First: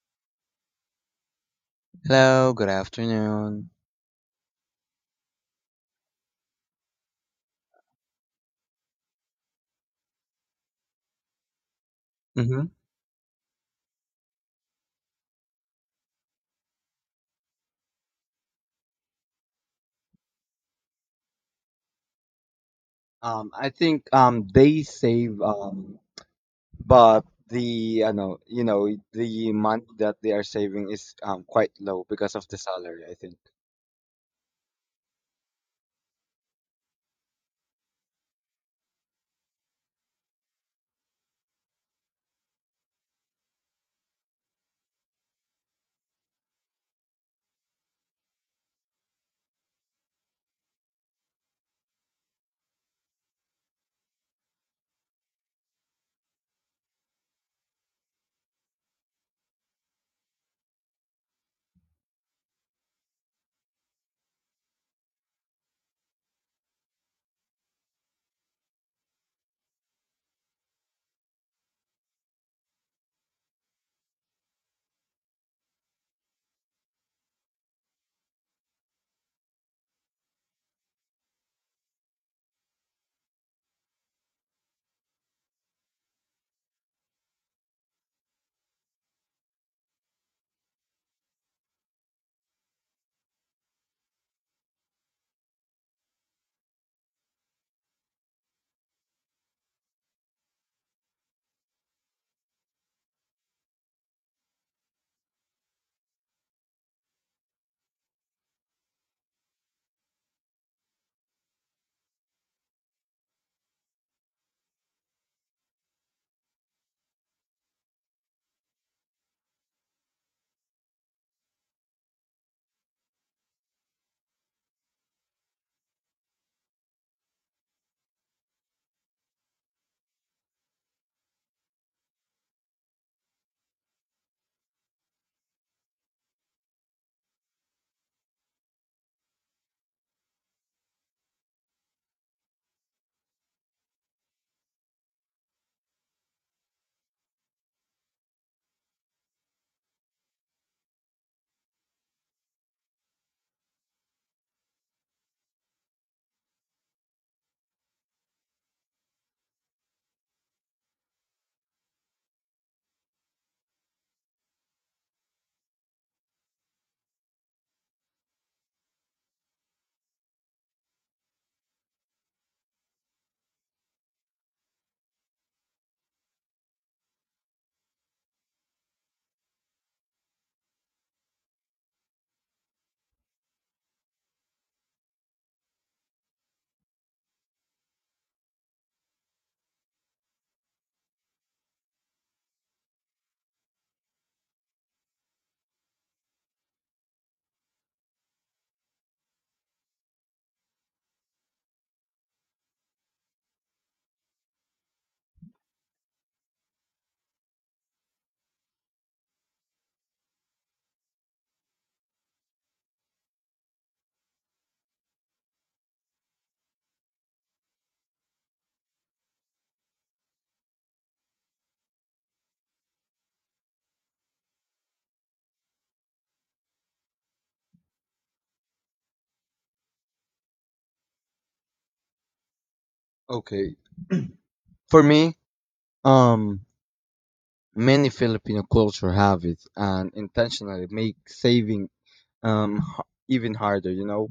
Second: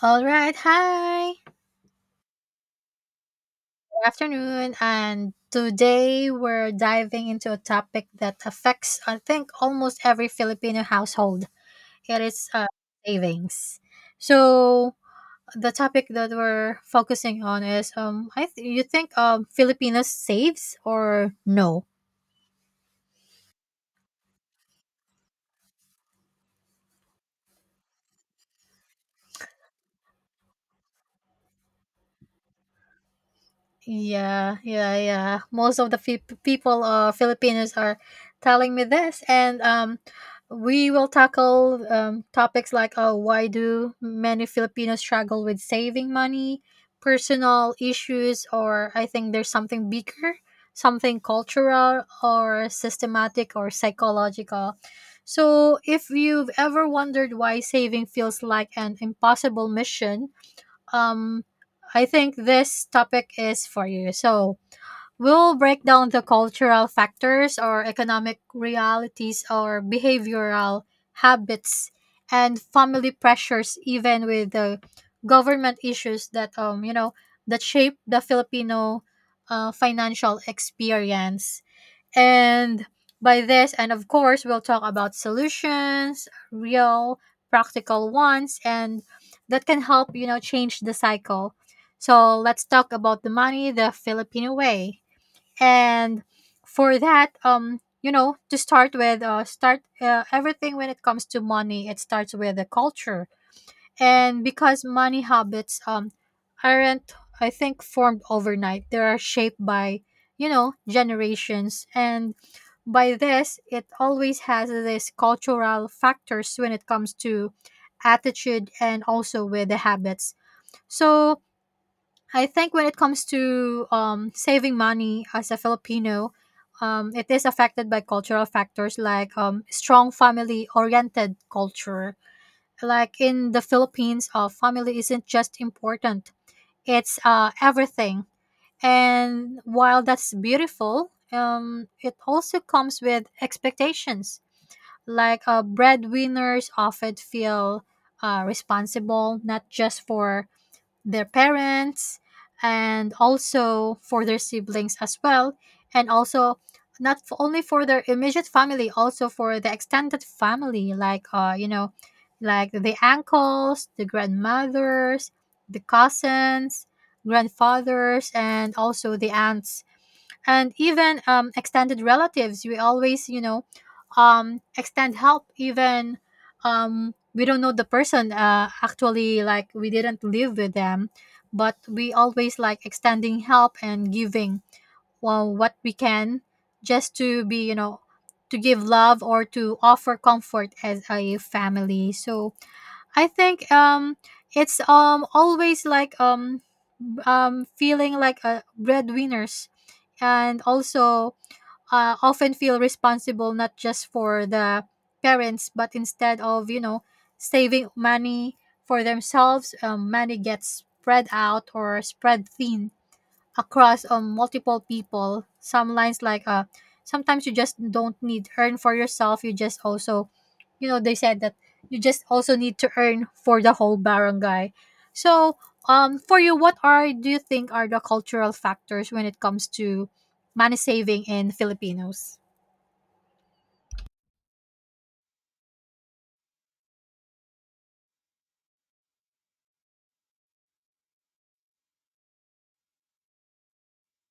All right, hi. Good Hello, good afternoon. afternoon. And today we're diving into a topic that affects, I think, almost every Filipino household. It is hmm savings. So the topic that we're focusing on is, you think Filipinos saves or no? I think they save but the I know the money that they are saving is quite low because of the salary. I think. Yeah, yeah, yeah. Most of the people, Filipinos, are telling me this, and we will tackle topics like, oh, why do many Filipinos struggle with saving money, personal issues, or I think there's something bigger, something cultural or systematic or psychological. So, if you've ever wondered why saving feels like an impossible mission, um I think this topic is for you. So we'll break down the cultural factors or economic realities or behavioral habits and family pressures even with the government issues that that shape the Filipino financial experience. And by this, and of course, we'll talk about solutions, real practical ones, and that can help, you know, change the cycle. So let's talk about the money the Filipino way. And for that, you know, to start with, start everything when it comes to money, it starts with the culture. And because money habits aren't, I think, formed overnight, they are shaped by, you know, generations. And by this, it always has these cultural factors when it comes to attitude and also with the habits. So I think when it comes to saving money as a Filipino, it is affected by cultural factors like strong family oriented culture. Like in the Philippines, family isn't just important, it's everything. And while that's beautiful, it also comes with expectations. Like breadwinners often feel responsible not just for their parents and also for their siblings as well, and also not f- only for their immediate family, also for the extended family, like like the uncles, the grandmothers, the cousins, grandfathers, and also the aunts. And even extended relatives, we always, you know, extend help. Even we don't know the person, actually, like we didn't live with them, but we always like extending help and giving, well, what we can, just to be, you know, to give love or to offer comfort as a family. So I think it's always like feeling like a breadwinners, and also often feel responsible not just for the parents, but instead of, you know, saving money for themselves, money gets spread out or spread thin across multiple people. Some lines like sometimes you just don't need earn for yourself. You just also, you know, they said that you just also need to earn for the whole barangay. So for you, what are do you think are the cultural factors when it comes to money saving in Filipinos? Okay. For me, um, many Filipino culture habits and intentionally make saving even harder. You know,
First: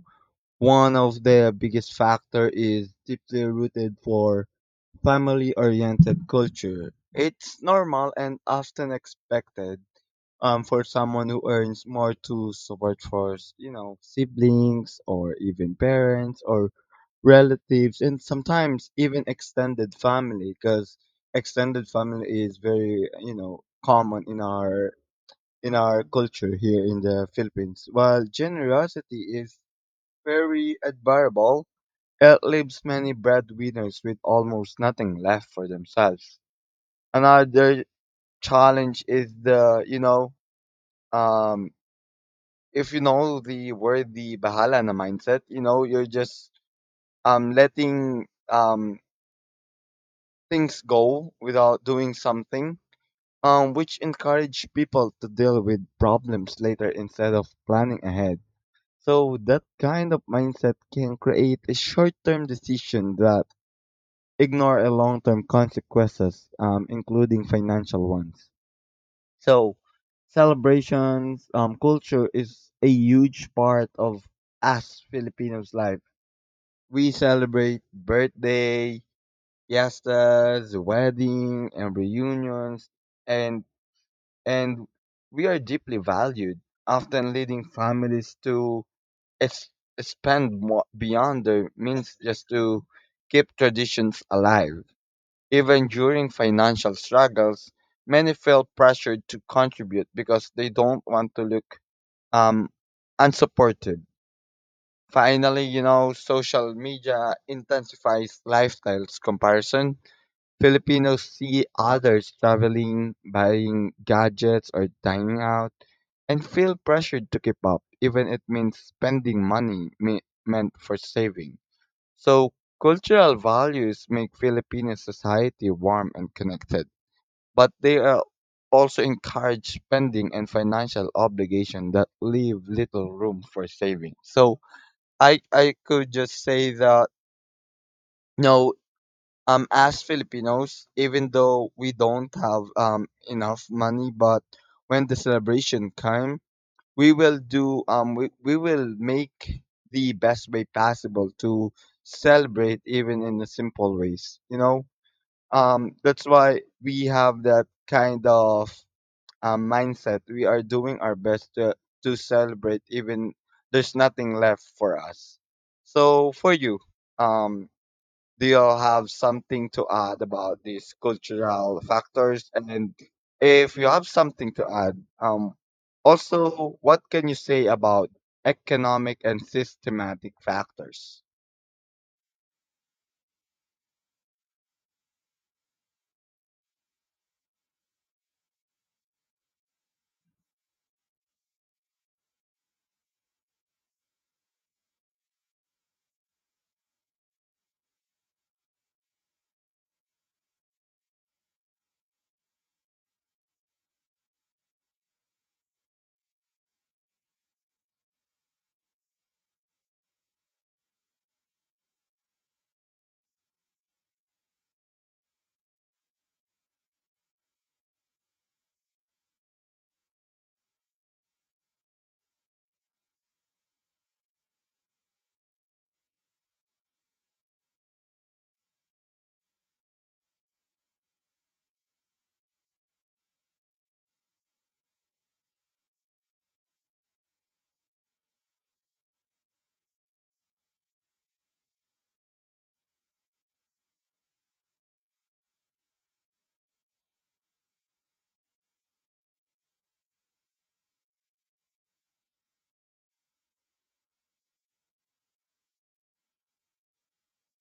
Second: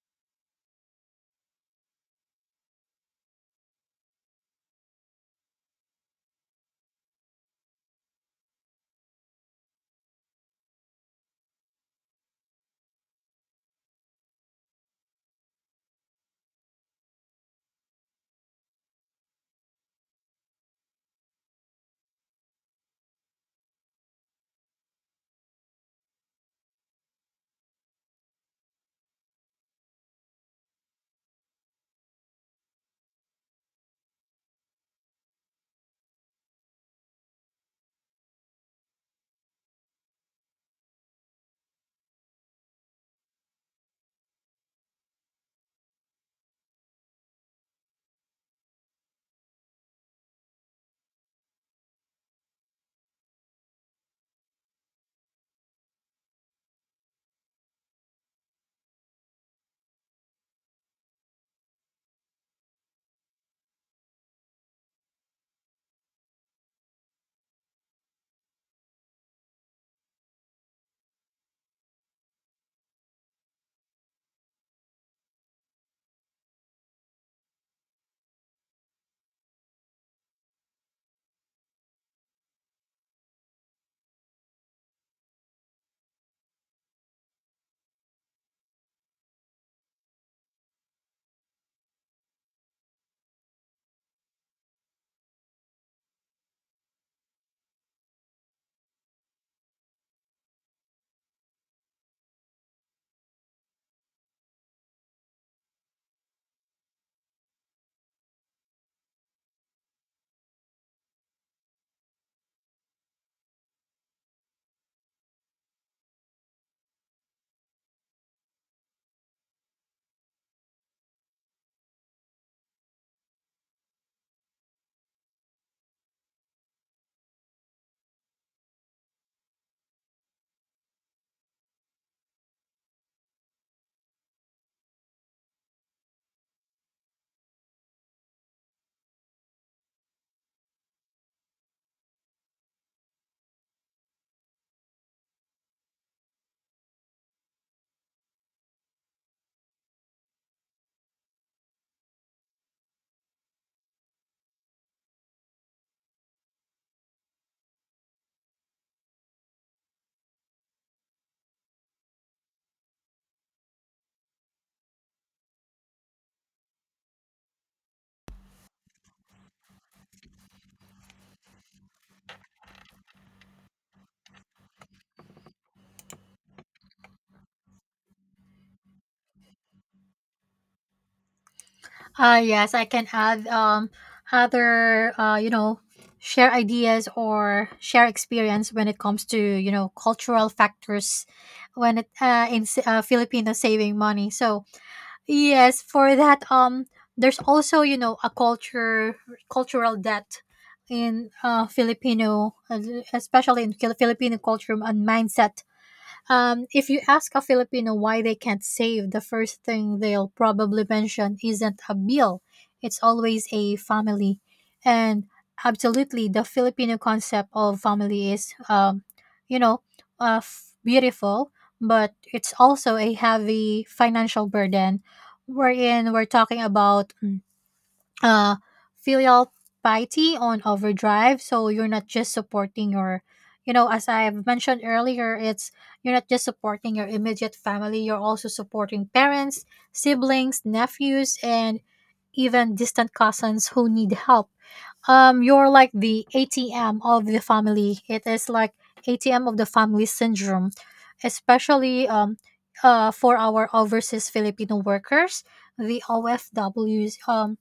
one of the biggest factor is deeply rooted for family-oriented culture. It's normal and often expected, for someone who earns more to support for, you know, siblings or even parents or relatives and sometimes even extended family, because extended family is very, you know, common in our culture here in the Philippines. While generosity is very admirable, it leaves many breadwinners with almost nothing left for themselves. Another challenge is the, you know, um, if you know the word, the bahala na mindset, you know, you're just letting things go without doing something, which encourage people to deal with problems later instead of planning ahead. So that kind of mindset can create a short-term decision that ignore a long-term consequences, including financial ones. So, celebrations, culture is a huge part of us Filipinos' life. We celebrate birthday, fiestas, wedding, and reunions, and and we are deeply valued, often leading families to ex- expand more beyond their means just to keep traditions alive. Even during financial struggles, many feel pressured to contribute because they don't want to look um, unsupported. Finally, you know, social media intensifies lifestyles comparison. Filipinos see others traveling, buying gadgets, or dining out, and feel pressured to keep up, even it means spending money meant for saving. So, cultural values make Filipino society warm and connected, but they are also encourage spending and financial obligation that leave little room for saving. So I could just say that no, as Filipinos, even though we don't have enough money, but when the celebration come, we will do we will make the best way possible to celebrate, even in the simple ways, you know, that's why we have that kind of mindset. We are doing our best to celebrate even there's nothing left for us. So for you, um, do you all have something to add about these cultural factors? And then if you have something to add, also, what can you say about economic and systematic factors? Yes, I can add other, you know, share ideas or share experience when it comes to, you know, cultural factors when it in Filipino saving money. So yes, for that, there's also, you know, a culture cultural debt in Filipino, especially in Filipino culture and mindset. Um, if you ask a Filipino why they can't save, the first thing they'll probably mention isn't a bill, it's always a family. And absolutely, the Filipino concept of family is, you know, beautiful, but it's also a heavy financial burden, wherein we're talking about uh, filial piety on overdrive. So you're not just supporting your, you know, as I've mentioned earlier, it's you're not just supporting your immediate family, you're also supporting parents, siblings, nephews, and even distant cousins who need help. You're like the ATM of the family. It is like ATM of the family syndrome, especially for our overseas Filipino workers, the OFWs.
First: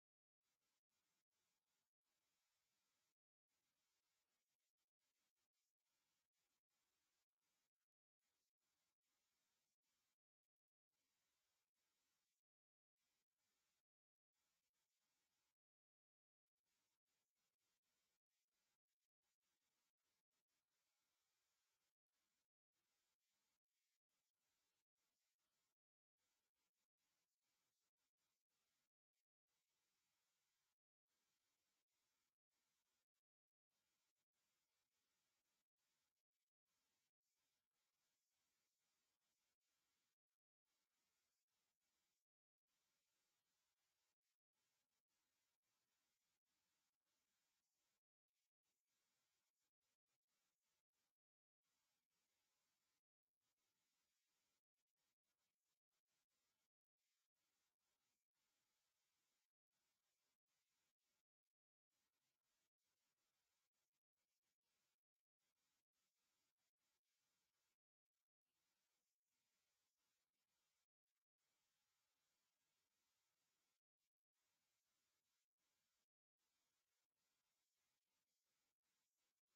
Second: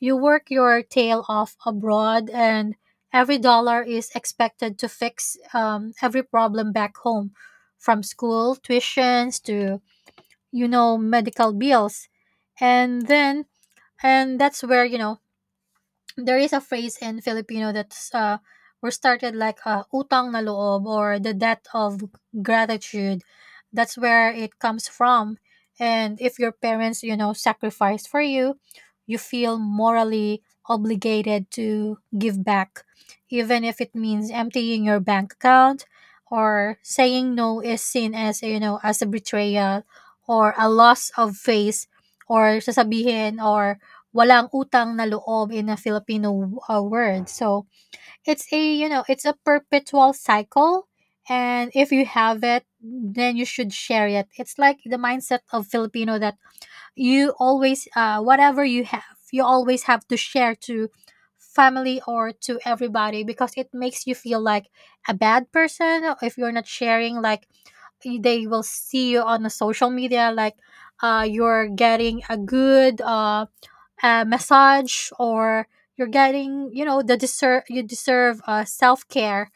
You work your tail off abroad, and every dollar is expected to fix every problem back home, from school tuitions to, you know, medical bills, and then and that's where, you know, there is a phrase in Filipino that's were started like utang na loob, or the debt of gratitude. That's where it comes from. And if your parents, you know, sacrificed for you, you feel morally obligated to give back, even if it means emptying your bank account, or saying no is seen as, you know, as a betrayal or a loss of face, or sasabihin or walang utang na loob in a Filipino, word. So, it's a, you know, it's a perpetual cycle, and if you have it, then you should share it. It's like the mindset of Filipino that you always, whatever you have, you always have to share to family or to everybody, because it makes you feel like a bad person if you're not sharing. Like they will see you on the social media like you're getting a good a massage, or you're getting, you know, the deserve you deserve self-care,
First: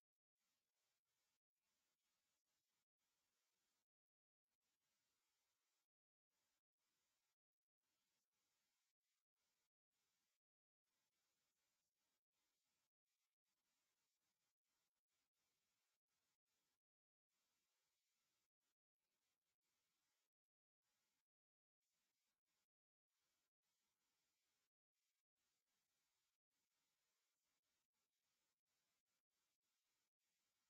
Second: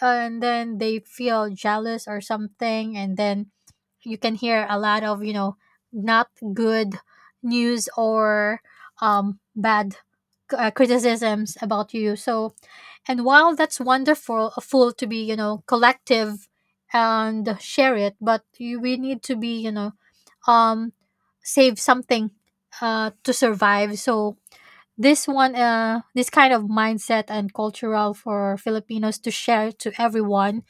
and then they feel jealous or something, and then you can hear a lot of, you know, not good news, or bad criticisms about you. So, and while that's wonderful, a fool to be, you know, collective and share it, but we need to be, you know, um save something to survive. So this one, this kind of mindset and cultural for Filipinos to share to everyone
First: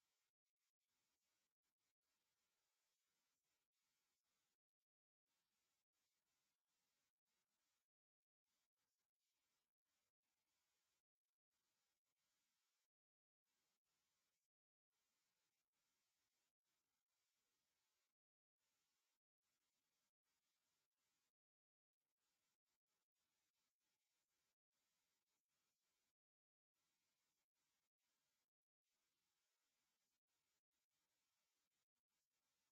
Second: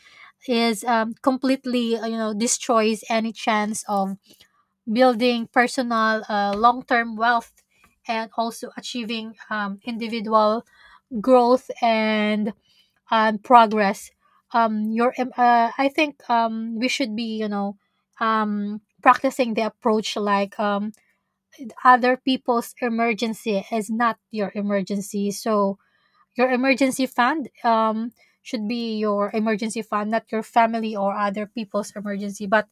is completely, you know, destroys any chance of building personal, long-term wealth, and also achieving individual growth and progress. I think we should be, you know, practicing the approach like other people's emergency is not your emergency. So your emergency fund should be your emergency fund, not your family or other people's emergency. But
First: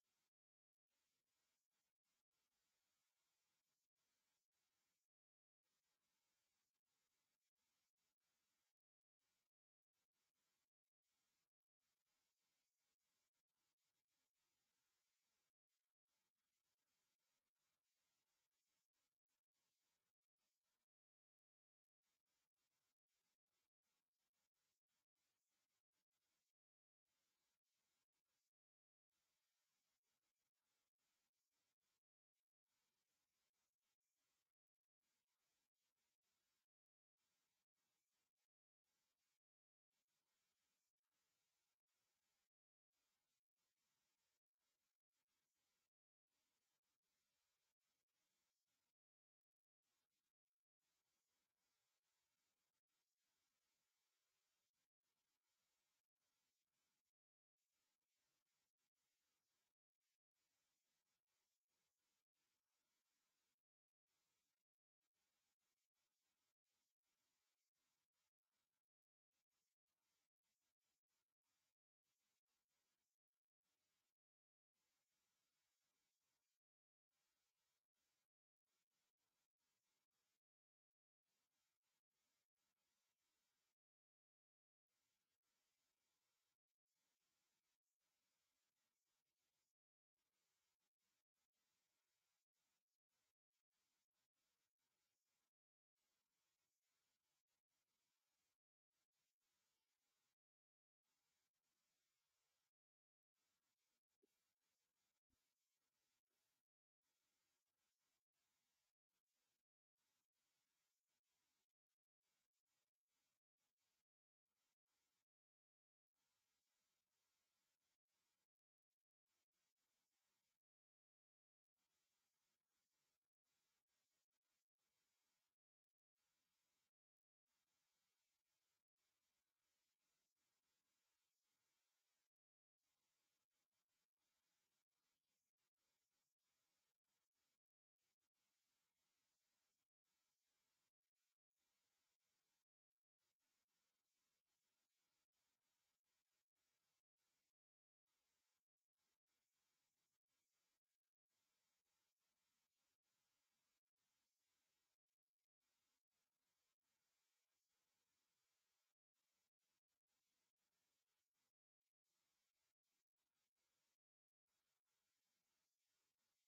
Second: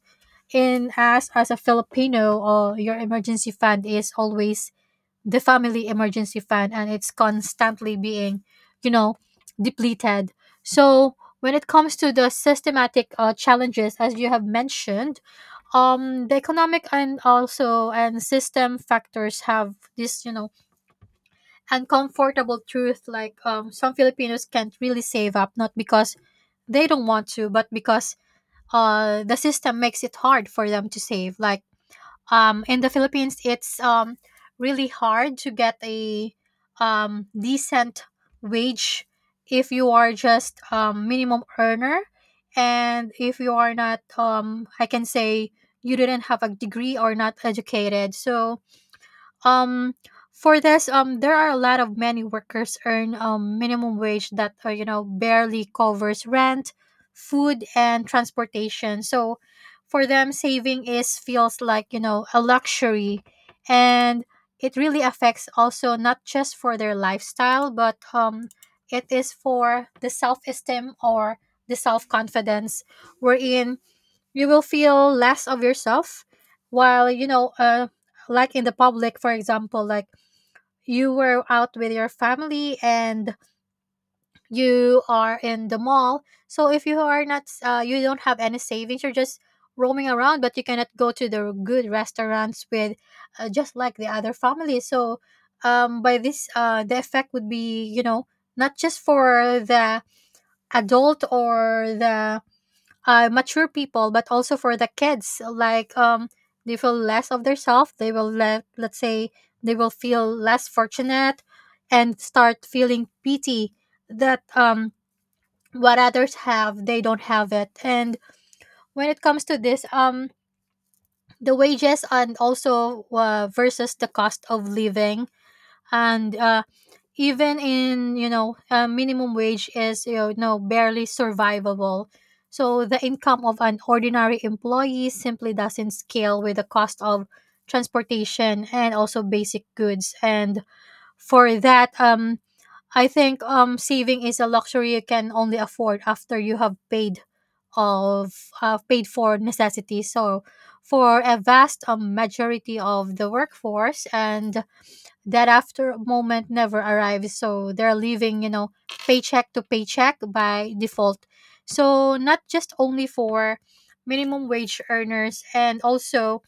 in as a Filipino, your emergency fund is always the family emergency fund, and it's constantly being, you know, depleted. So when it comes to the systematic challenges, as you have mentioned, the economic and also and system factors have this, you know, uncomfortable truth, like some Filipinos can't really save up not because they don't want to, but because the system makes it hard for them to save. Like in the Philippines, it's really hard to get a decent wage if you are just minimum earner, and if you are not, I can say you didn't have a degree or not educated. So um for this, there are a lot of many workers earn minimum wage that you know, barely covers rent, food and transportation. So for them saving is feels like, you know, a luxury. And it really affects also not just for their lifestyle, but it is for the self-esteem or the self-confidence, wherein you will feel less of yourself while, you know, like in the public, for example, like you were out with your family and you are in the mall. So if you are not, you don't have any savings, you're just roaming around, but you cannot go to the good restaurants with, just like the other family. So by this, the effect would be, you know, not just for the adult or the mature people, but also for the kids. Like they feel less of themselves. They will let's say they will feel less fortunate, and start feeling pity that what others have they don't have it. And when it comes to this the wages and also versus the cost of living and even in minimum wage is, you know, barely survivable. So the income of an ordinary employee simply doesn't scale with the cost of transportation and also basic goods. And for that, I think saving is a luxury you can only afford after you have paid of paid for necessities. So for a vast majority of the workforce, and that after moment never arrives, so they're living, you know, paycheck to paycheck by default. So not just only for minimum wage earners, and also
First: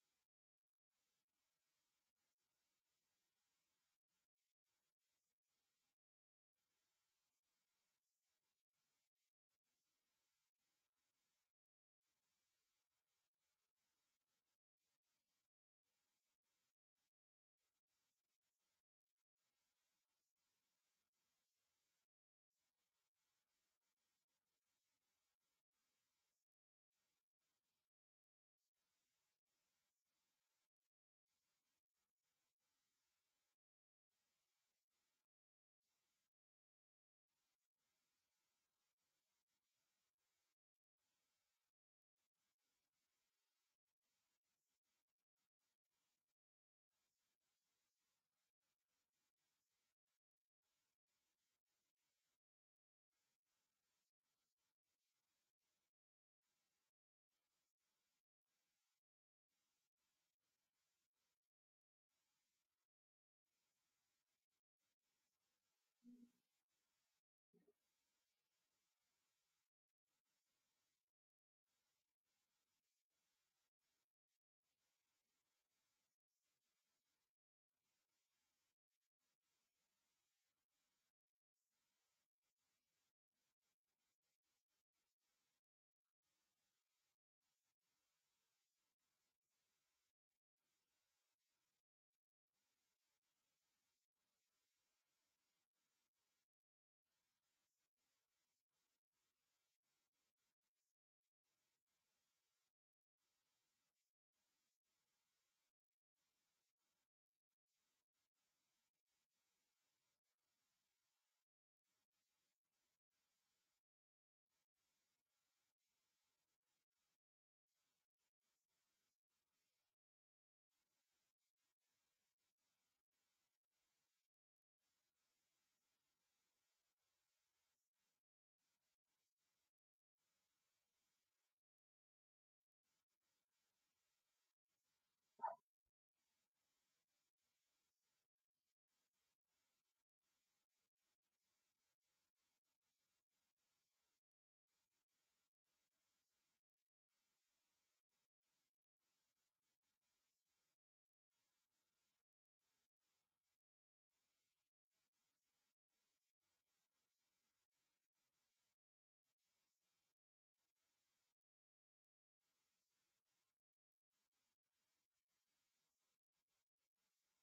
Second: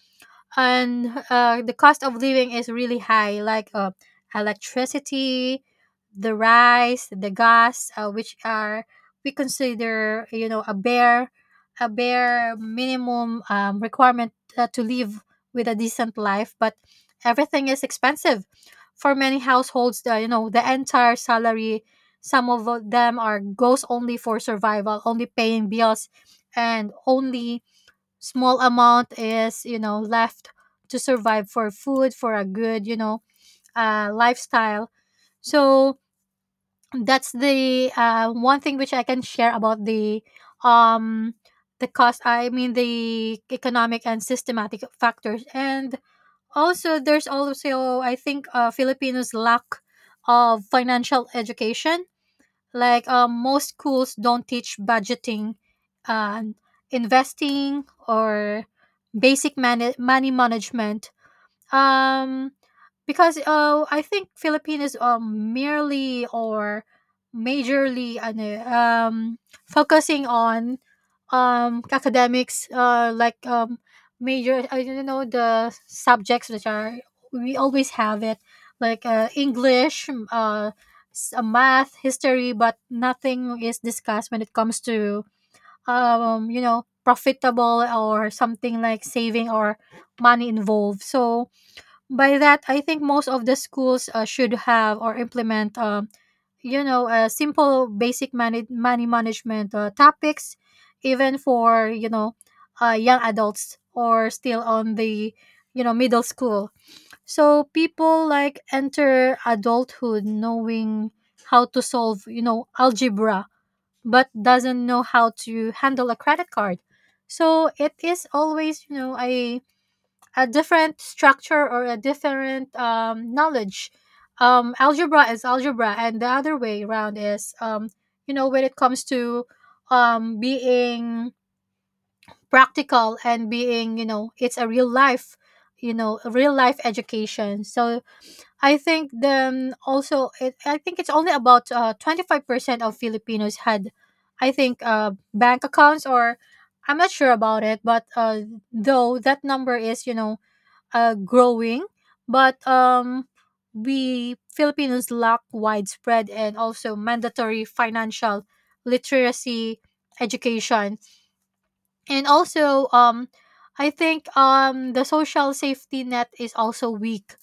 and the cost of living is really high, like electricity, the rice, the gas, which are, we consider, you know, a bare minimum requirement to live with a decent life. But everything is expensive. For many households, the, you know, the entire salary, some of them are goes only for survival, only paying bills, and only small amount is, you know, left to survive for food, for a good, you know, lifestyle. So that's the one thing which I can share about the um the cost, I mean, the economic and systematic factors. And also, there's also, I think, Filipinos lack of financial education. Like most schools don't teach budgeting, uh, investing, or basic money management. Um, because I think Filipinos merely or majorly ano, focusing on academics, like major, I don't know, the subjects which are we always have it, like English, math, history, but nothing is discussed when it comes to you know, profitable or something like saving or money involved. So by that, I think most of the schools should have or implement you know, simple basic money management topics, even for, you know, young adults or still on the, you know, middle school. So people like enter adulthood knowing how to solve, you know, algebra, but doesn't know how to handle a credit card. So it is always, you know, a different structure or a different knowledge. Algebra is algebra, and the other way around is, you know, when it comes to being practical and being, you know, it's a real life, you know, a real life education. So I think then also, I think it's only about 25% of Filipinos had, I think, bank accounts, or I'm not sure about it, but though that number is, you know, growing, but we Filipinos lack widespread and also mandatory financial literacy education. And also, I think the social safety net is also weak.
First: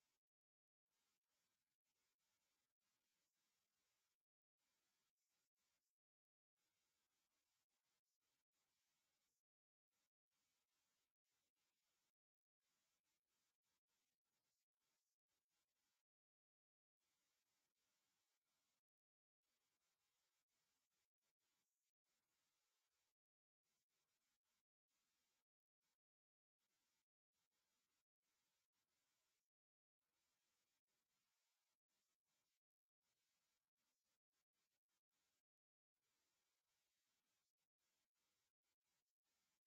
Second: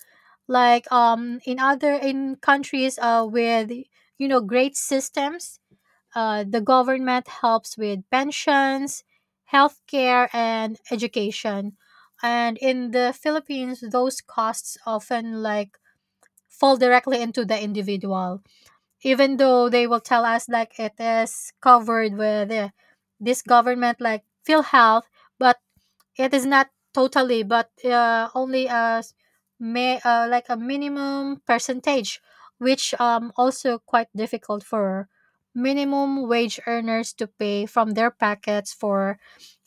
Like in other in countries with, you know, great systems, the government helps with pensions, healthcare, and education. And in the Philippines, those costs often like fall directly into the individual, even though they will tell us like it is covered with this government like PhilHealth, but it is not totally, but only as may like a minimum percentage, which also quite difficult for minimum wage earners to pay from their packets for,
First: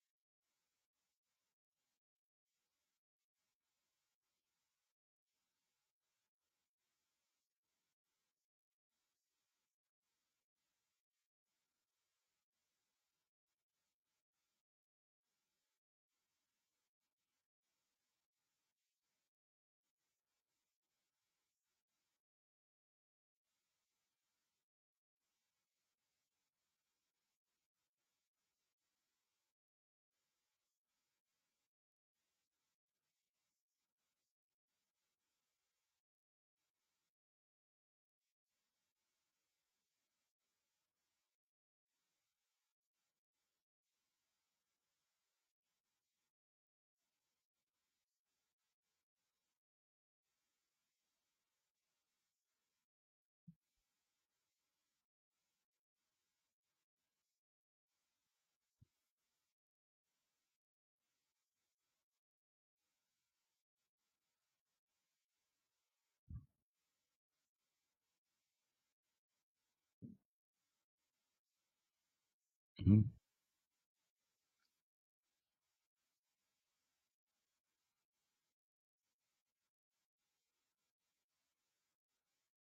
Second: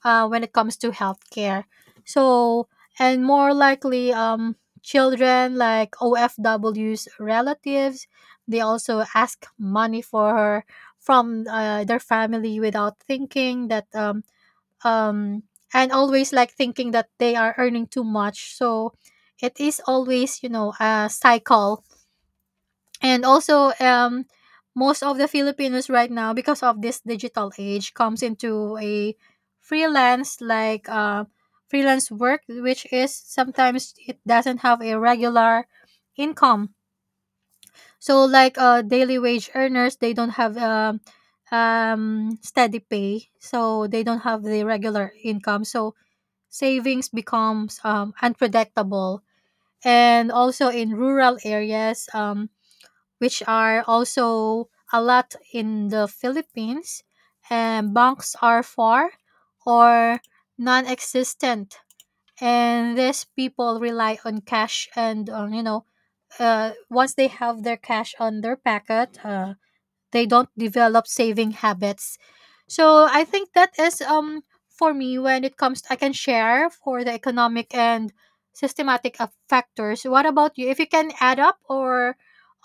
when it comes to healthcare. So and more likely children like OFW's relatives, they also ask money for her from their family without thinking that um and always like thinking that they are earning too much. So it is always, you know, a cycle. And also, most of the Filipinos right now, because of this digital age, comes into a freelance, like freelance work, which is sometimes it doesn't have a regular income. So like daily wage earners, they don't have steady pay, so they don't have the regular income, so savings becomes unpredictable. And also in rural areas, which are also a lot in the Philippines, and banks are far or non-existent, and these people rely on cash. And on, you know, once they have their cash on their packet, they don't develop saving habits. Mhm. So I think that is for me when it comes, I can share for the economic and systematic factors. What about you, if you can add up or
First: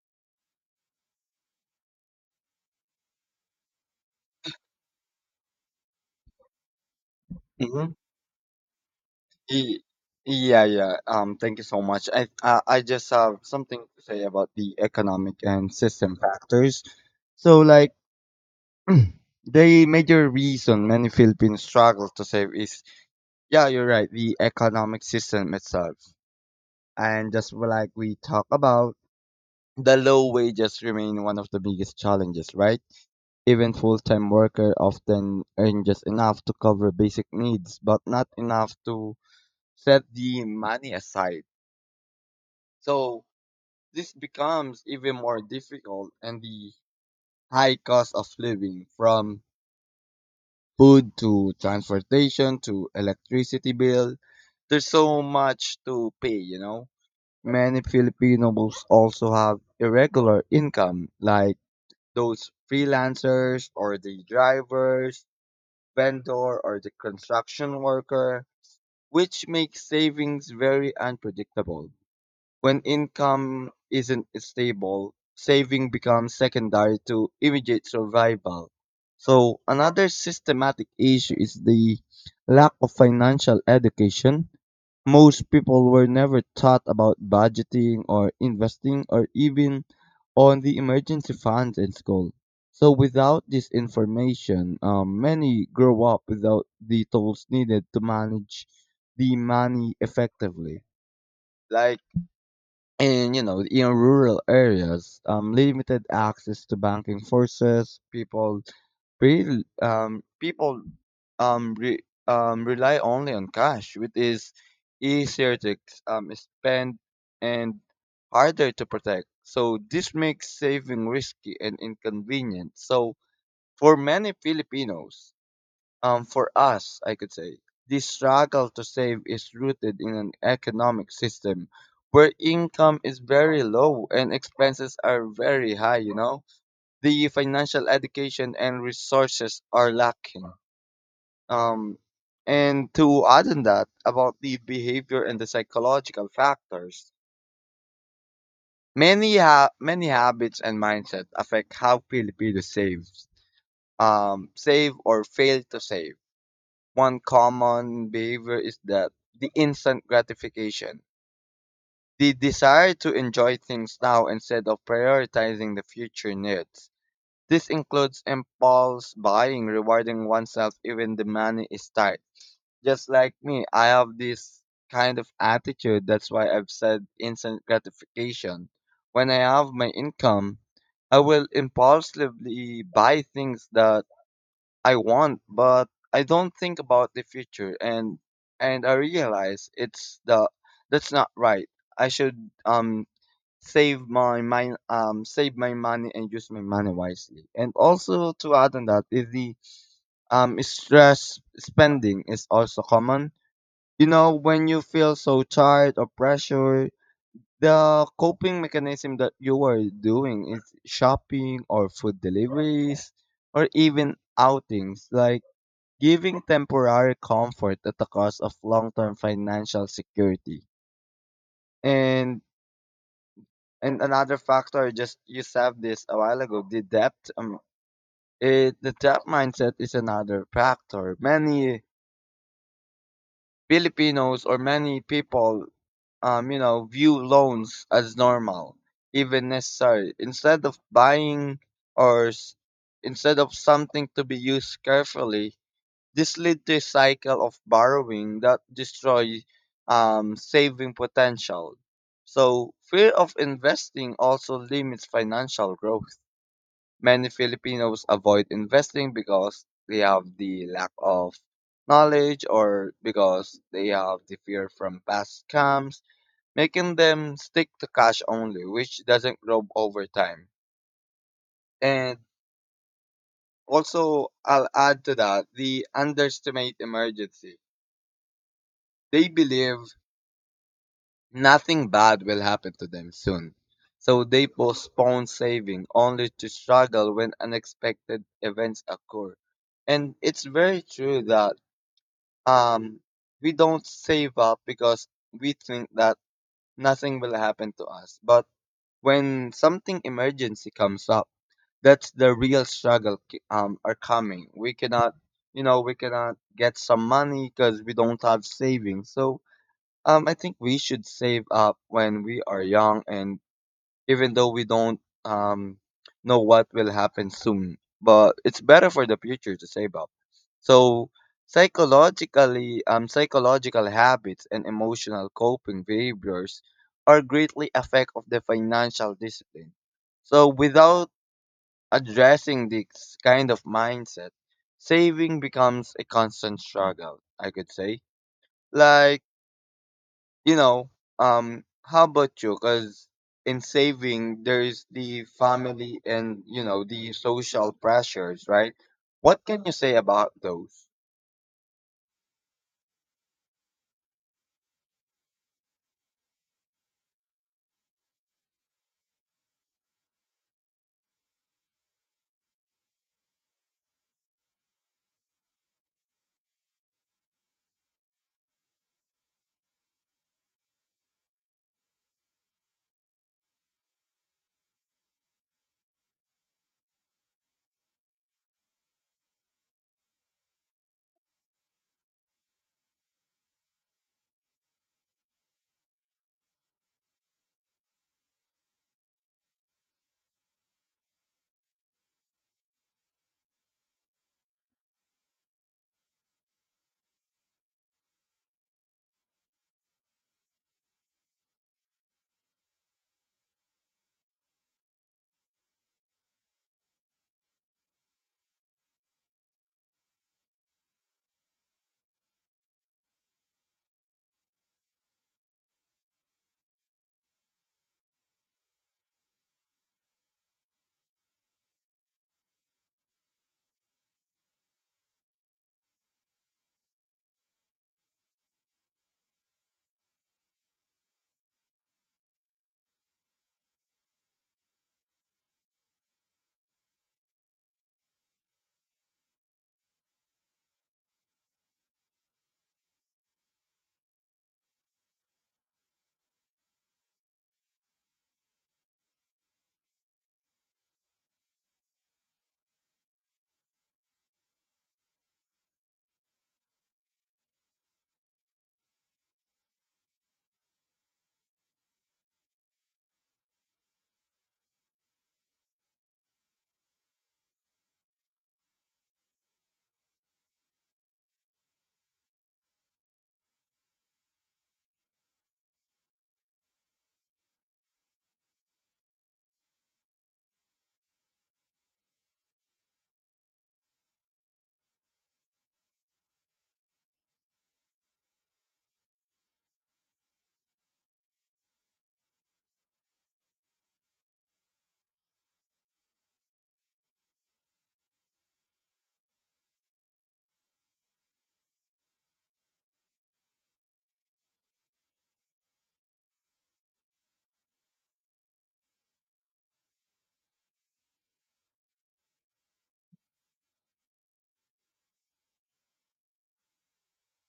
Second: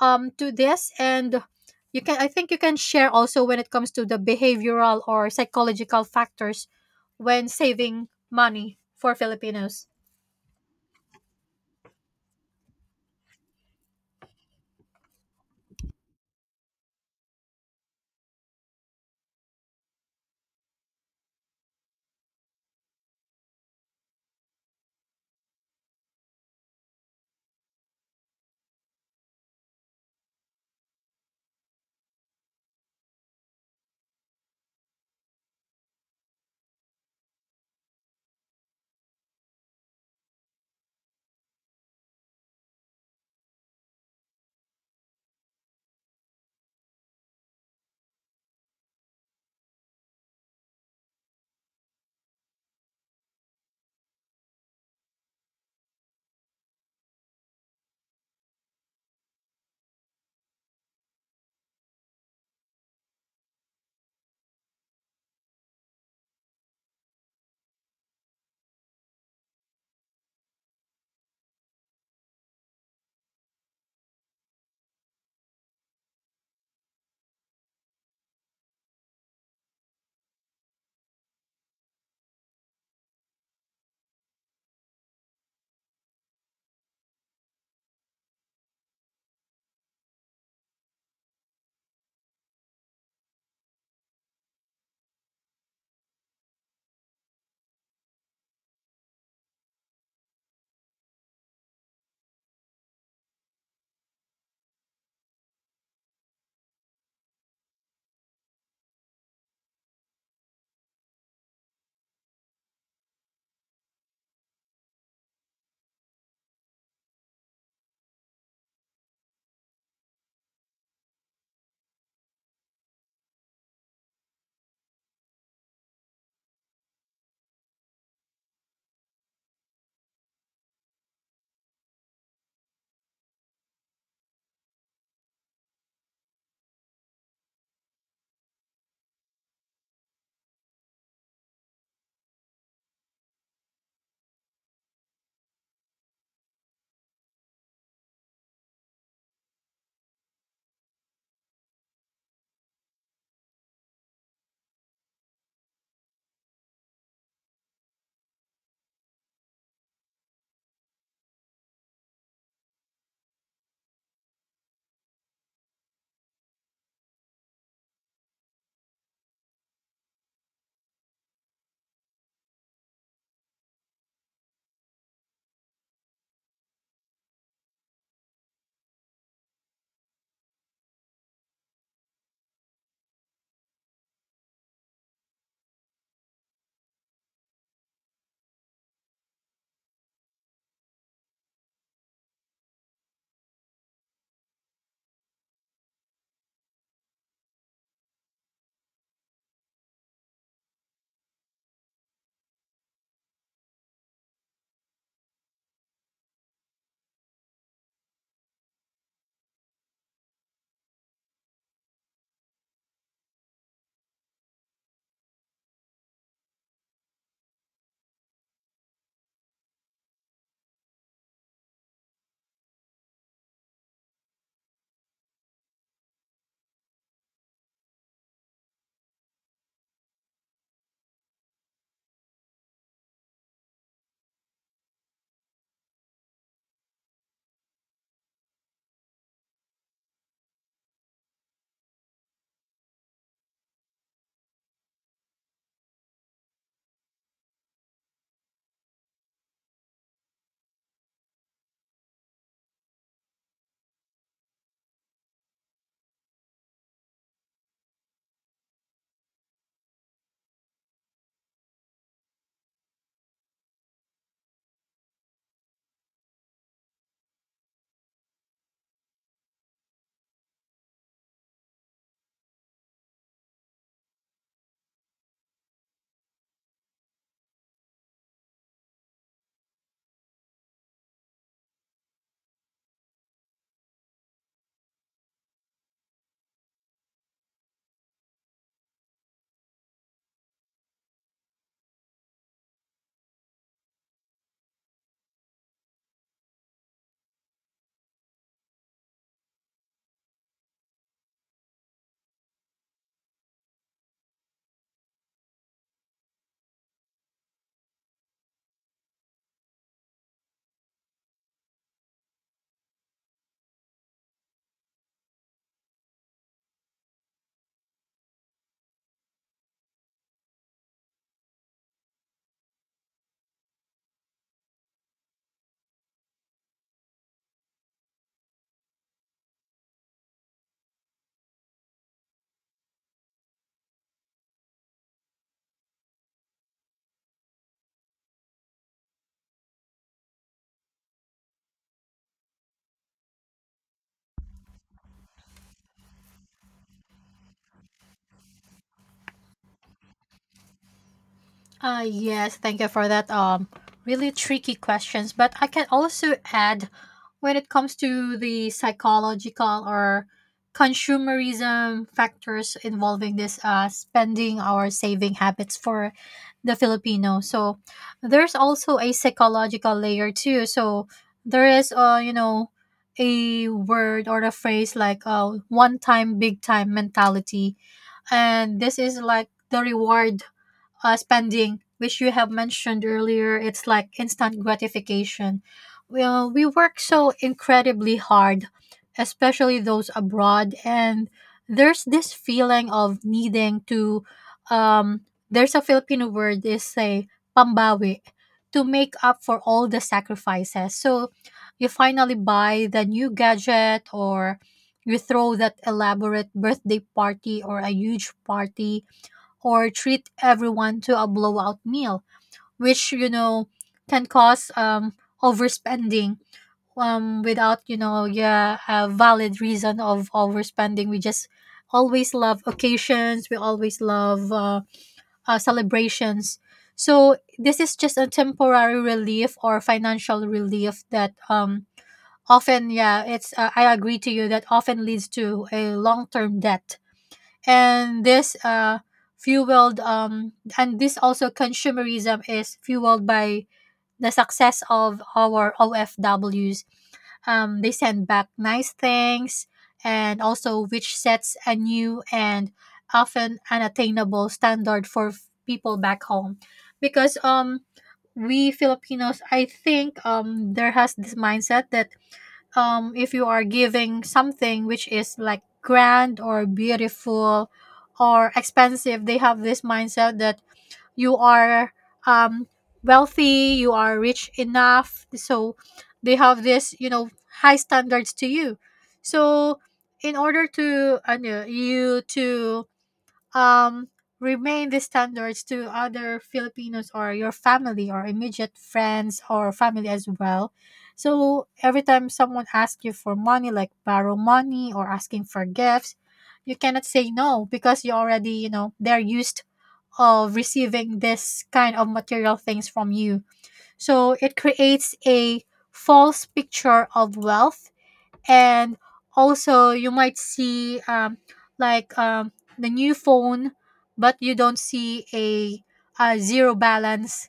to this, and you can, I think you can share also when it comes to the behavioral or psychological factors when saving money for Y- Filipinos. Yeah, yeah. Thank you so much. I just have something to say about the economic and system factors. So, like, the major reason many Philippines struggle to save is, yeah, you're right, the economic system itself. And just like we talk about, the low wages remain one of the biggest challenges, right? Even full-time worker often earn just enough to cover basic needs, but not enough to set the money aside. So this becomes even more difficult, and the high cost of living from food to transportation to electricity bill, there's so much to pay, you know. Many Filipinos also have irregular income, like those freelancers or the drivers, vendor or the construction worker, which makes savings very unpredictable. When income isn't stable, saving becomes secondary to immediate survival. So, another systematic issue is the lack of financial education. Most people were never taught about budgeting or investing or even on the emergency funds in school. So, without this information, many grow up without the tools needed to manage the money effectively. Like, in you know in rural areas, limited access to banking forces people um, re- rely only on cash, which is easier to spend and harder to protect, so this makes saving risky and inconvenient. So for many Filipinos, for us, I could say, this struggle to save is rooted in an economic system where income is very low and expenses are very high, you know? The financial education and resources are lacking. Um, and to add on that, about the behavior and the psychological factors, many habits and mindset affect how Filipinos save, save or fail to save. One common behavior is that the instant gratification, the desire to enjoy things now instead of prioritizing the future needs. This includes impulse buying, rewarding oneself even the money is tight. Just like me, I have this kind of attitude. That's why I've said instant gratification. When I have my income, I will impulsively buy things that I want, but I don't think about the future, and I realize it's the that's not right. I should save my mind save my money and use my money wisely. And also to add on that is the stress spending is also common. You know, when you feel so tired or pressure, the coping mechanism that you are doing is shopping or food deliveries or even outings, like giving temporary comfort at the cost of long-term financial security. And another factor, just you said this a while ago, the debt. The debt mindset is another factor. Many Filipinos or many people, you know, view loans as normal, even necessary. Instead of or s- instead of something to be used carefully, this leads to a cycle of borrowing that destroys saving potential. So, fear of investing also limits financial growth. Many Filipinos avoid investing because they have the lack of knowledge or because they have the fear from past scams, making them stick to cash only, which doesn't grow over time. And also, I'll add to that the underestimate emergency. They believe nothing bad will happen to them soon. So they postpone saving only to struggle when unexpected events occur. And it's very true that um, we don't save up because we think that nothing will happen to us. But when something emergency comes up, that's the real are coming. We cannot, you know, we cannot get some money because we don't have savings. So I think we should save up when we are young, and even though we don't um know what will happen soon, but it's better for the future to save up. So psychologically, psychological habits and emotional coping behaviors are greatly affect of the financial discipline. So without addressing this kind of mindset, saving becomes a constant struggle, I could say. Like, you know, how about you? Because in saving, there's the family and, you know, the social pressures, right? What can you say about those? Yes, thank you for that. Really tricky questions, but I can also add when it comes to the psychological or consumerism factors involving this spending or saving habits for the Filipino. So there's also a psychological layer too. So there is, you know, a word or a phrase like one time, big time mentality. And this is like the reward spending, which you have mentioned earlier, it's like instant gratification. Well, we work so incredibly hard, especially those abroad, and there's this feeling of needing to. Um, there's a Filipino word is say pambawi, to make up for all the sacrifices. So you finally buy the new gadget, or you throw that elaborate birthday party or a huge party, or treat everyone to a blowout meal, which, you know, can cause overspending without, you know, yeah, a valid reason of overspending. We just always love occasions. We always love celebrations. So this is just a temporary relief or financial relief that often, yeah, it's I agree to you that often leads to a long term debt. And this fueled and this also consumerism is fueled by the success of our OFWs. They send back nice things, and also which sets a new and often unattainable standard for people back home. Because we Filipinos, I think, there has this mindset that if you are giving something which is like grand or beautiful or expensive, they have this mindset that you are um wealthy, you are rich enough. So they have this, you know, high standards to you. So in order to you to um remain the standards to other Filipinos or your family or immediate friends or family as well. So every time someone asks you for money, like borrow money or asking for gifts, you cannot say no, because you already, you know, they're used of receiving this kind of material things from you. So it creates a false picture of wealth. And also you might see like the new phone, but you don't see a zero balance.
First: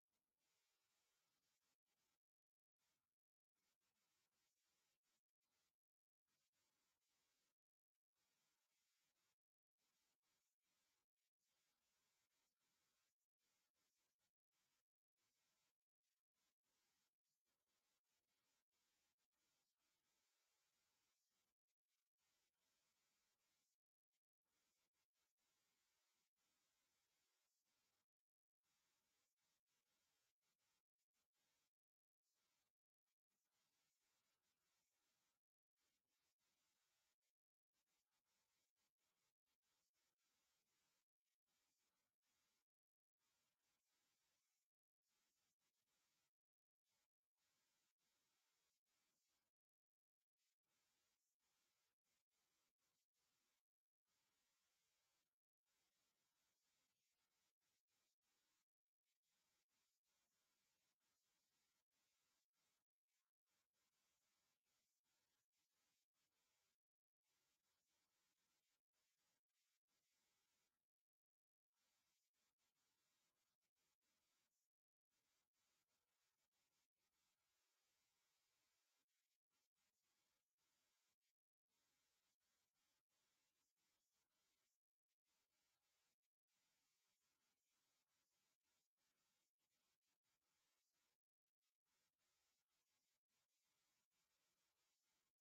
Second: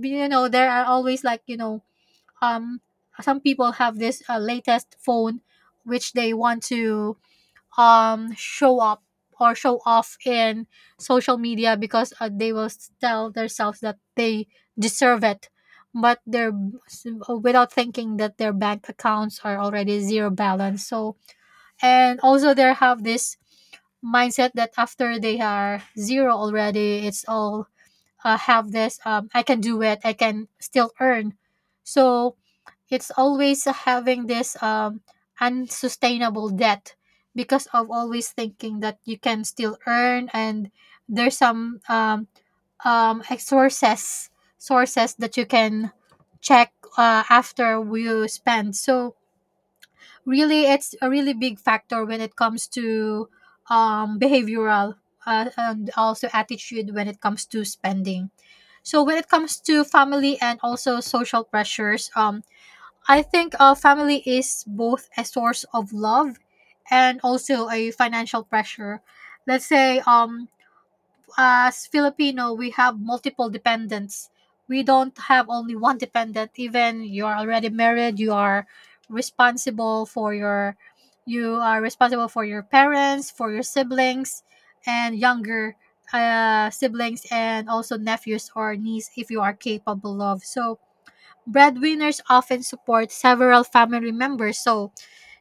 You know, there are always, like, you know, um, some people have this latest phone which they want to show up or show off in social media because they will tell themselves that they deserve it, but they're without thinking that their bank accounts are already zero balance. So and also they have this mindset that after they are zero already, it's all have this, I can do it, I can still earn. So it's always having this unsustainable debt, because of always thinking that you can still earn, and there's some sources, that you can check after you spend. So really, it's a really big factor when it comes to behavioral and also attitude when it comes to spending. So when it comes to family and also social pressures, I think family is both a source of love and also a financial pressure. Let's say, as Filipino, we have multiple dependents. We don't have only one dependent. Even you are already married, responsible for your, you are responsible for your parents, for your siblings, and younger siblings, and also nephews or niece if you are capable of. So breadwinners often support several family members, so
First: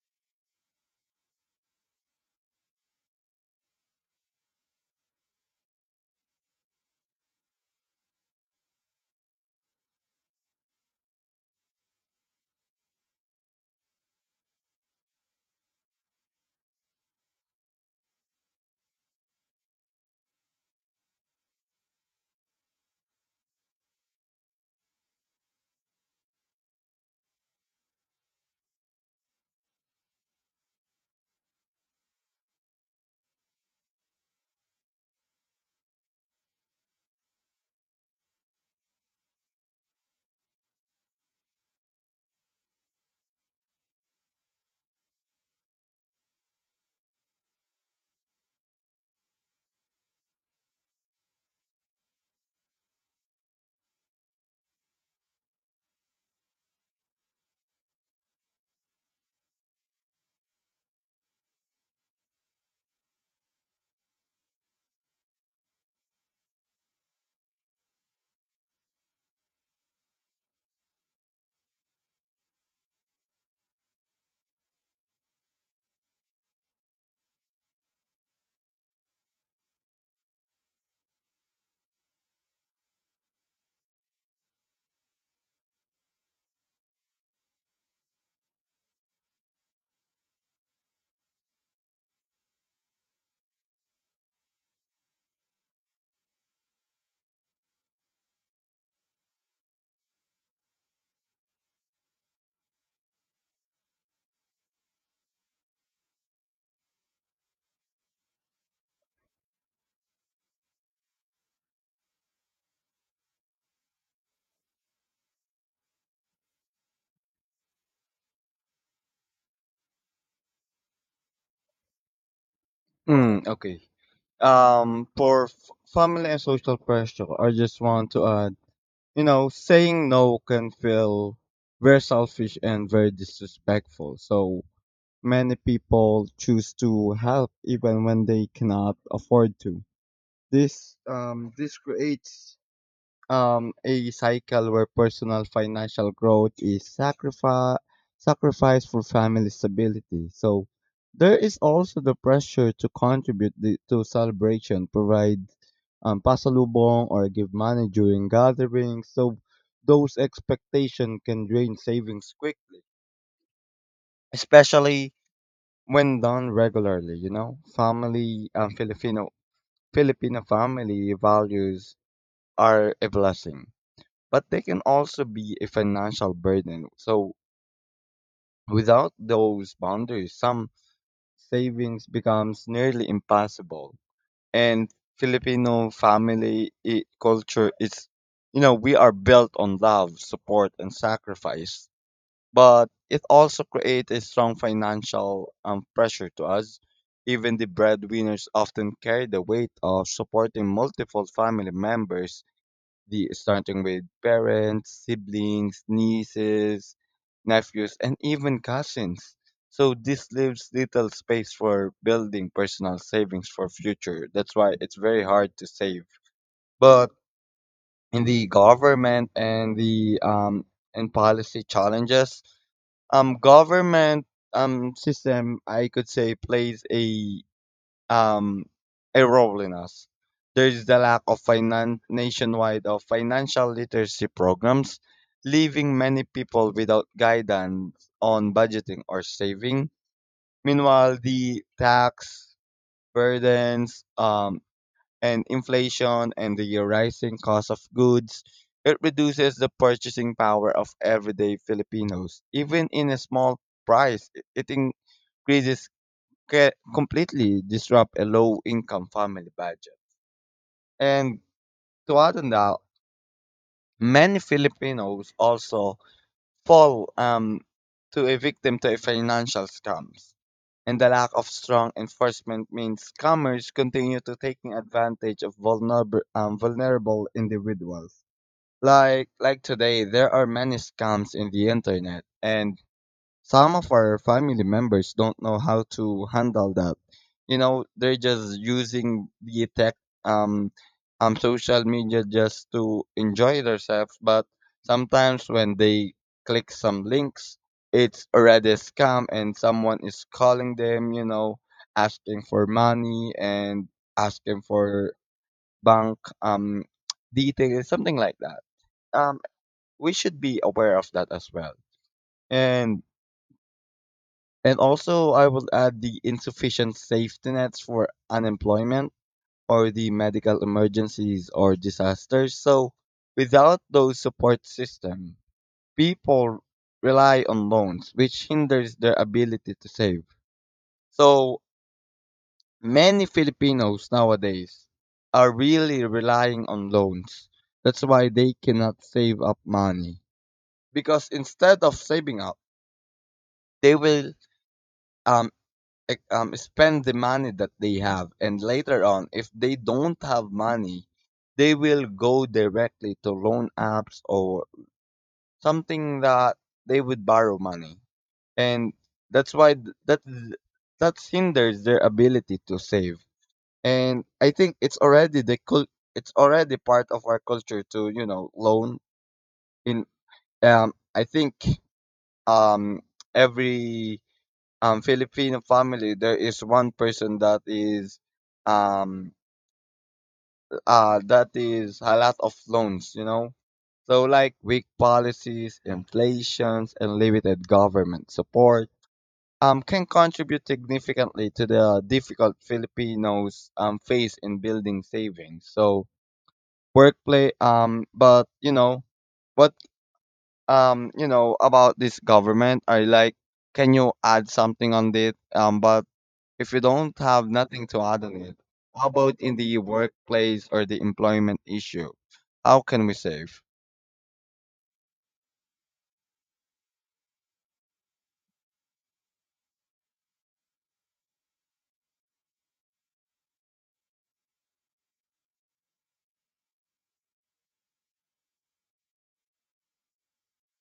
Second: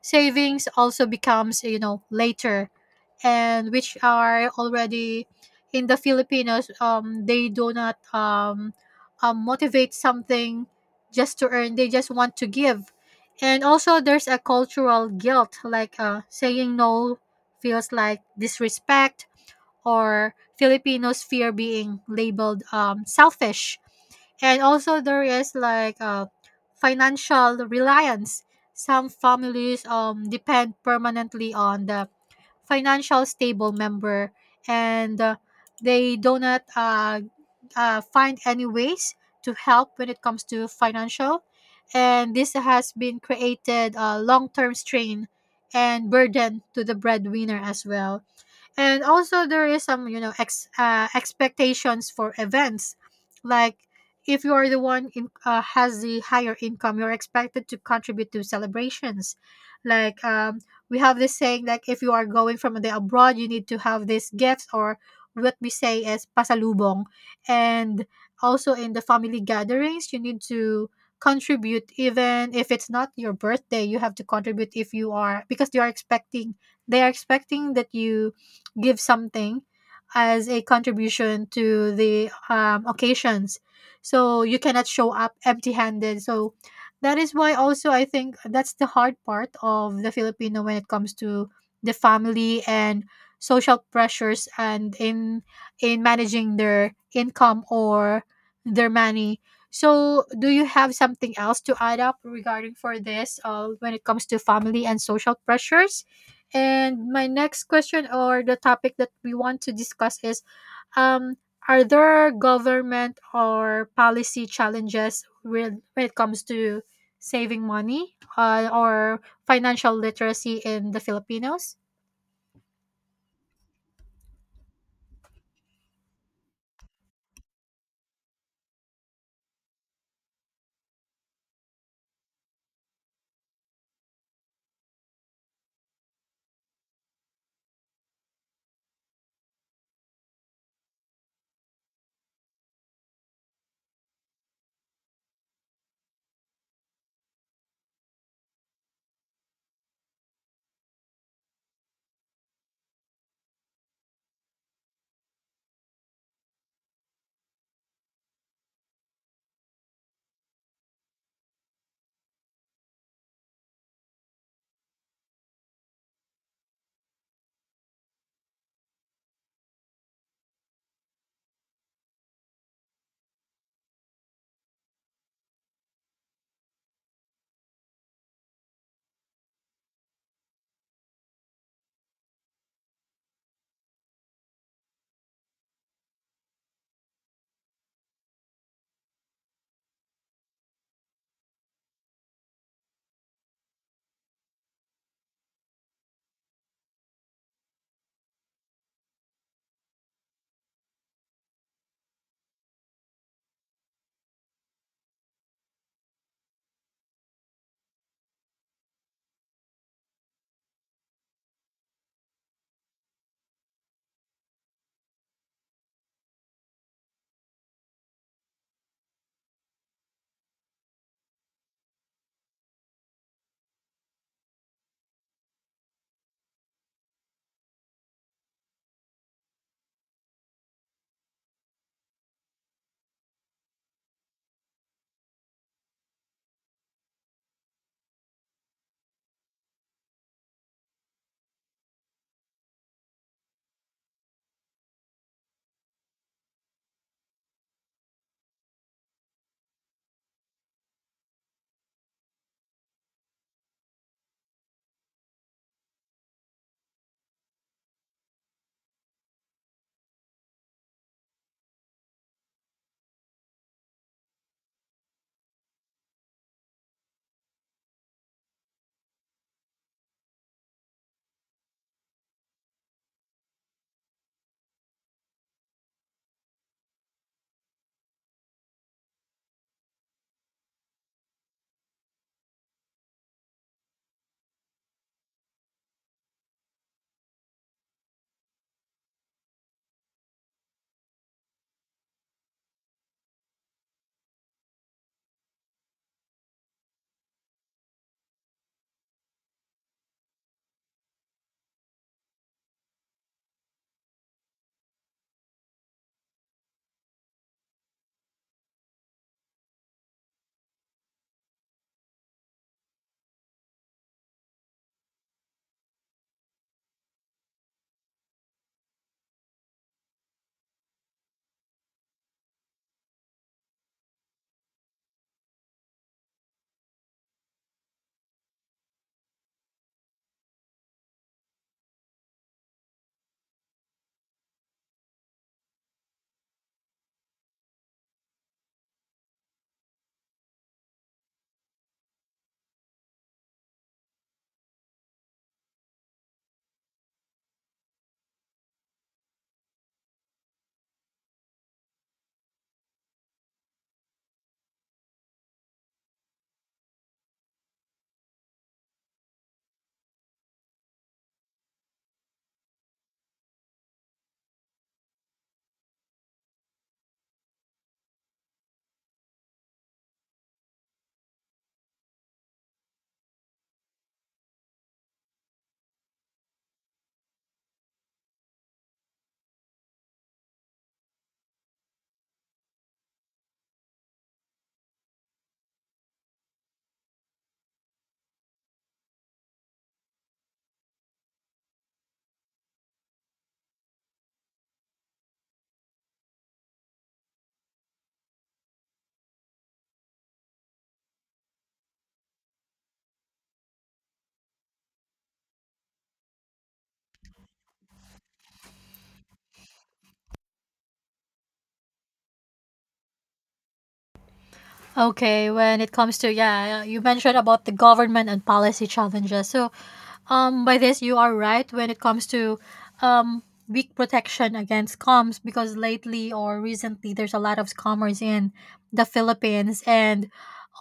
savings also becomes, you know, later. And which are already in the Filipinos, they do not motivate something just to earn, they just want to give. And also, there's a cultural guilt, like, saying no feels like disrespect, or Filipinos fear being labeled selfish. And also, there is like financial reliance. Some families depend permanently on the financial stable member, and they do not find any ways to help when it comes to financial. And this has been created a long term strain and burden to the breadwinner as well. And also there is some, you know, expectations for events, like if you are the one in, has the higher income, you're expected to contribute to celebrations, like we have this saying like, if you are going from the abroad, you need to have these gifts, or what we say as pasalubong. And also in the family gatherings, you need to contribute even if it's not your birthday. You have to contribute if you are, because they are expecting that you give something as a contribution to the occasions. So you cannot show up empty handed. So that is why, also, I think that's the hard part of the Filipino when it comes to the family and social pressures, and in managing their income or their money. So do you have something else to add up regarding for this, when it comes to family and social pressures? And my next question or the topic that we want to discuss is, um are there government or policy challenges when it comes to saving money or financial literacy in the Filipinos? Mm, okay. Um, for f- family and social pressure, I just want to add, you know, saying no can feel very selfish and very disrespectful. So many people choose to help even when they cannot afford to. This creates a cycle where personal financial growth is sacrificed for family stability. So there is also the pressure to contribute the, to celebration, provide pasalubong or give money during gatherings. So those expectations can drain savings quickly, especially when done regularly. You know, family Filipino family values are a blessing, but they can also be a financial burden. So without those boundaries, some savings becomes nearly impossible. And Filipino culture is, you know, we are built on love, support, and sacrifice. But it also creates a strong financial pressure to us. Even the breadwinners often carry the weight of supporting multiple family members, the starting with parents, siblings, nieces, nephews, and even cousins. So this leaves little space for building personal savings for future. That's why it's very hard to save. But in the government and the and policy challenges, government system I could say plays a um, erroneous. There is the lack of nationwide of financial literacy programs, leaving many people without guidance on budgeting or saving. Meanwhile, the tax burdens, and inflation and the rising cost of goods, it reduces the purchasing power of everyday Filipinos. Even in a small price, it increases can completely disrupt a low income family budget. And to add on that, many Filipinos also fall to a victim to a financial scams. And the lack of strong enforcement means scammers continue to taking advantage of vulnerable individuals. Like today, there are many scams in the internet, and some of our family members don't know how to handle that. You know, they're just using the tech, um, social media just to enjoy themselves. But sometimes when they click some links, it's already a scam and someone is calling them, you know, asking for money and asking for bank details, something like that. Um, we should be aware of that as well. And and also, I would add the insufficient safety nets for unemployment or the medical emergencies or disasters. So, without those support systems, people rely on loans, which hinders their ability to save. So, many Filipinos nowadays are really relying on loans. That's why they cannot save up money, because instead of saving up, they will uh, spend the money that they have, and later on if they don't have money they will go directly to loan apps or something that they would borrow money. And that's why that hinders their ability to save. And I think it's already it's already part of our culture to, you know, loan in, I think, um every Filipino family, there is one person um that is a lot of loans, you know. So like weak policies, inflations, and limited government support can contribute significantly to the difficult Filipinos face in building savings. So workplace but you know what, you know about this government, I like, can you add something on this but if you don't have nothing to add on it. How about in the workplace or the employment issue? How can we save? Okay, when it comes to, yeah, you mentioned about the government and policy challenges. So, by this, you are right when it comes to um weak protection against scams, because lately or recently there's a lot of scammers in the Philippines. And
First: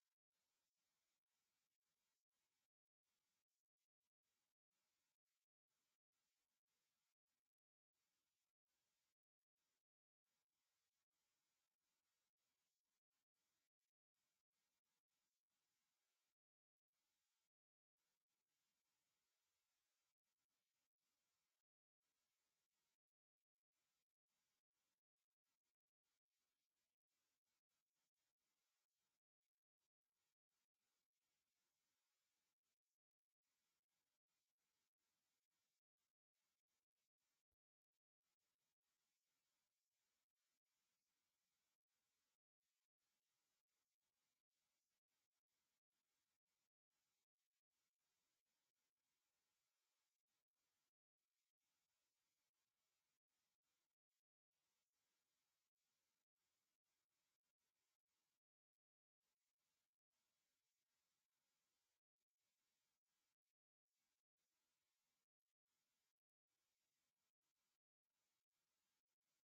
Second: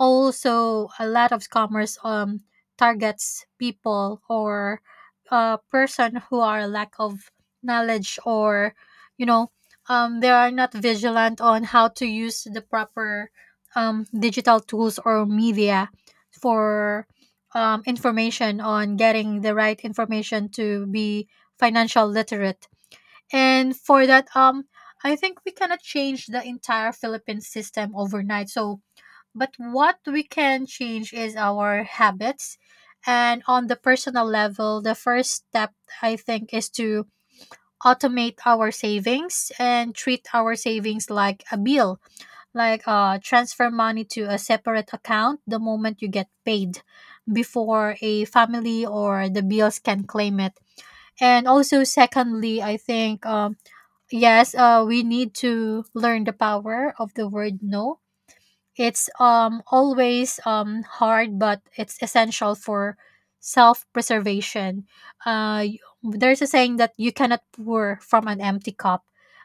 also a lot of scammers targets people or a person who are lack of knowledge or, you know, they are not vigilant on how to use the proper digital tools or media for information, on getting the right information to be financial literate. And for that, I think we cannot change the entire Philippine system overnight. So, but what we can change is our habits. And on the personal level, the first step I think is to automate our savings and treat our savings like a bill, like transfer money to a separate account the moment you get paid before a family or the bills can claim it. And also, secondly, I think, yes, we need to learn the power of the word no. It's always hard, but it's essential for self-preservation. There's a saying that you cannot pour from an empty cup.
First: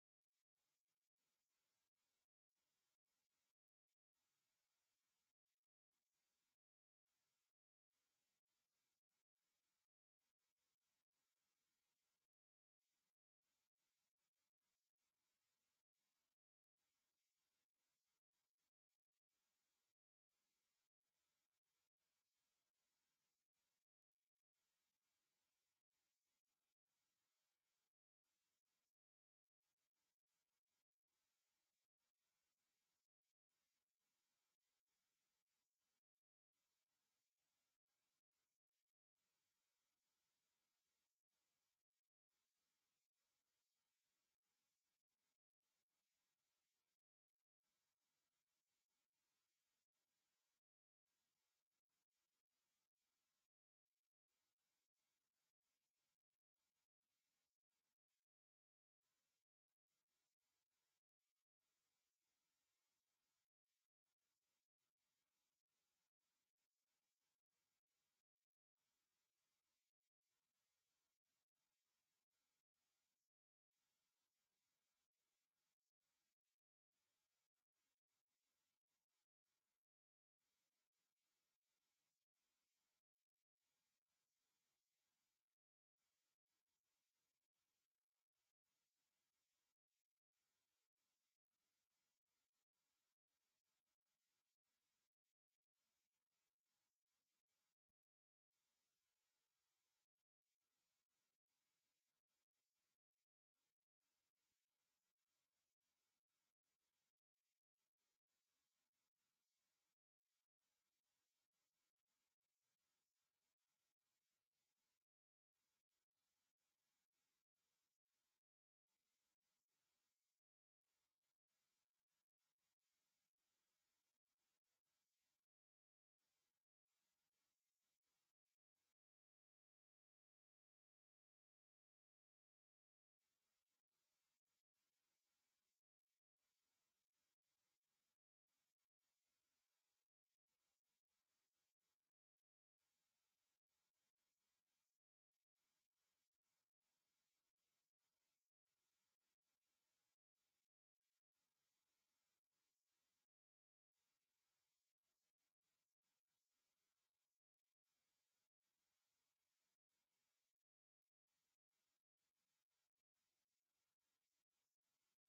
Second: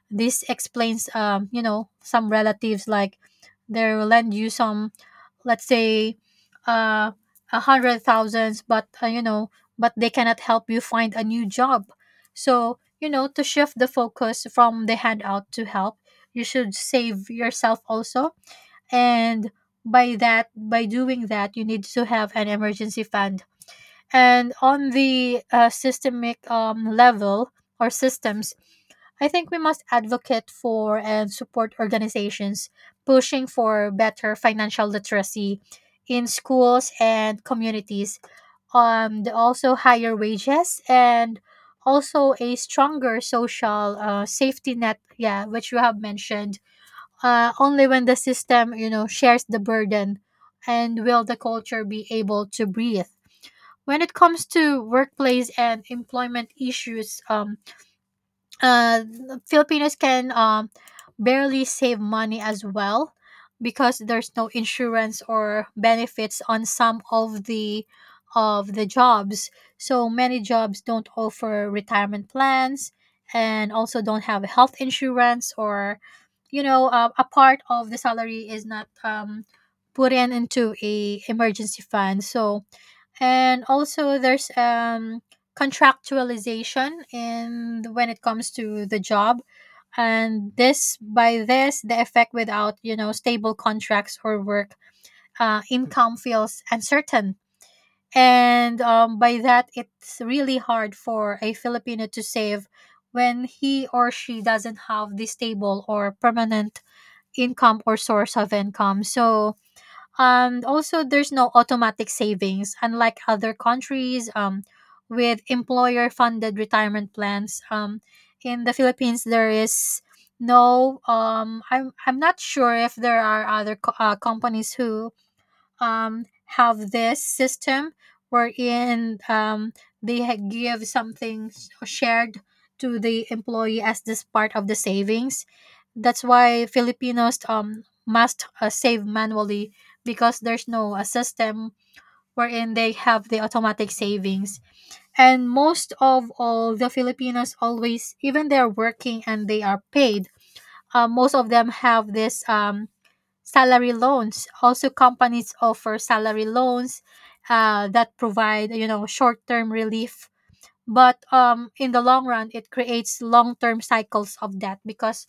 This explains, some relatives, like they will lend you some, let's say, uh 100,000, but they cannot help you find a new job. So, to shift the focus from the handout to help, you should save yourself also. And by doing that, you need to have an emergency fund. And on the systemic level, or systems, I think we must advocate for and support organizations pushing for better financial literacy in schools and communities, also higher wages and also a stronger social safety net, yeah, which you have mentioned. Only when the system, shares the burden, and will the culture be able to breathe. When it comes to workplace and employment issues, uh, Filipinos can barely save money as well, because there's no insurance or benefits on some of the jobs. So many jobs don't offer retirement plans and also don't have health insurance, or a part of the salary is not put in into a emergency fund. So, and also, there's contractualization in when it comes to the job. And this, by this, the effect, without, stable contracts or work, income feels uncertain. And by that, it's really hard for a Filipino to save when he or she doesn't have the stable or permanent income or source of income. So, and also, there's no automatic savings, unlike other countries, with employer funded retirement plans. In the Philippines, there is no, I'm not sure if there are other companies who have this system, wherein they give something shared to the employee as this part of the savings. That's why Filipinos must save manually, because there's no a system wherein they have the automatic savings. And most of all, the Filipinos always, even they're working and they are paid, most of them have this, salary loans. Also, companies offer salary loans that provide, short-term relief, but in the long run it creates long-term cycles of debt, because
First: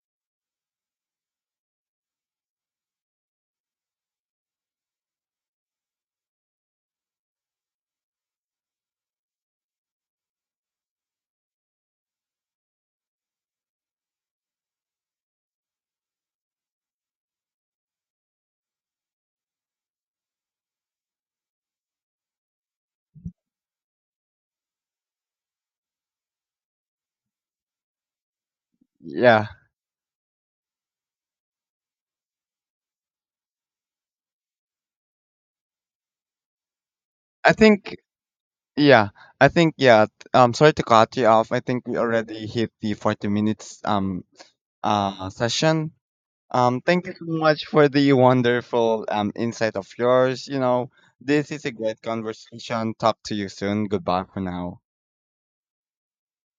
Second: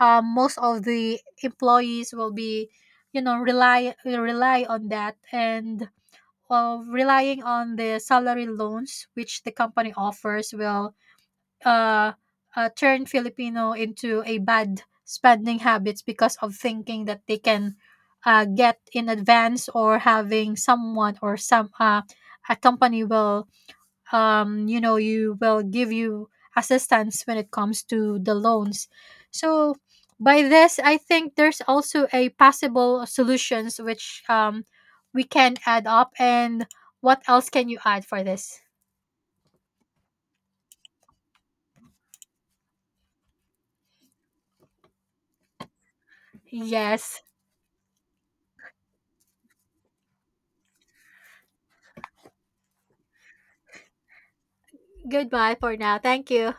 most of the employees will be, rely will rely on that. And relying on the salary loans which the company offers will uh, turn Filipino into a bad spending habits, because of thinking that they can get in advance, or having someone, or some a company will, you will give you assistance when it comes to the loans. Yeah, So by this, I think there's also a possible solutions which we can add up. And what else I can you think add for this? yeah, I think yeah. Sorry to cut you off. I think we already hit the 40 minutes session. Thank you Yes. so much for the wonderful insight of yours. You know, this is a great conversation. Talk to you soon. Goodbye for now. Goodbye for now. Thank you.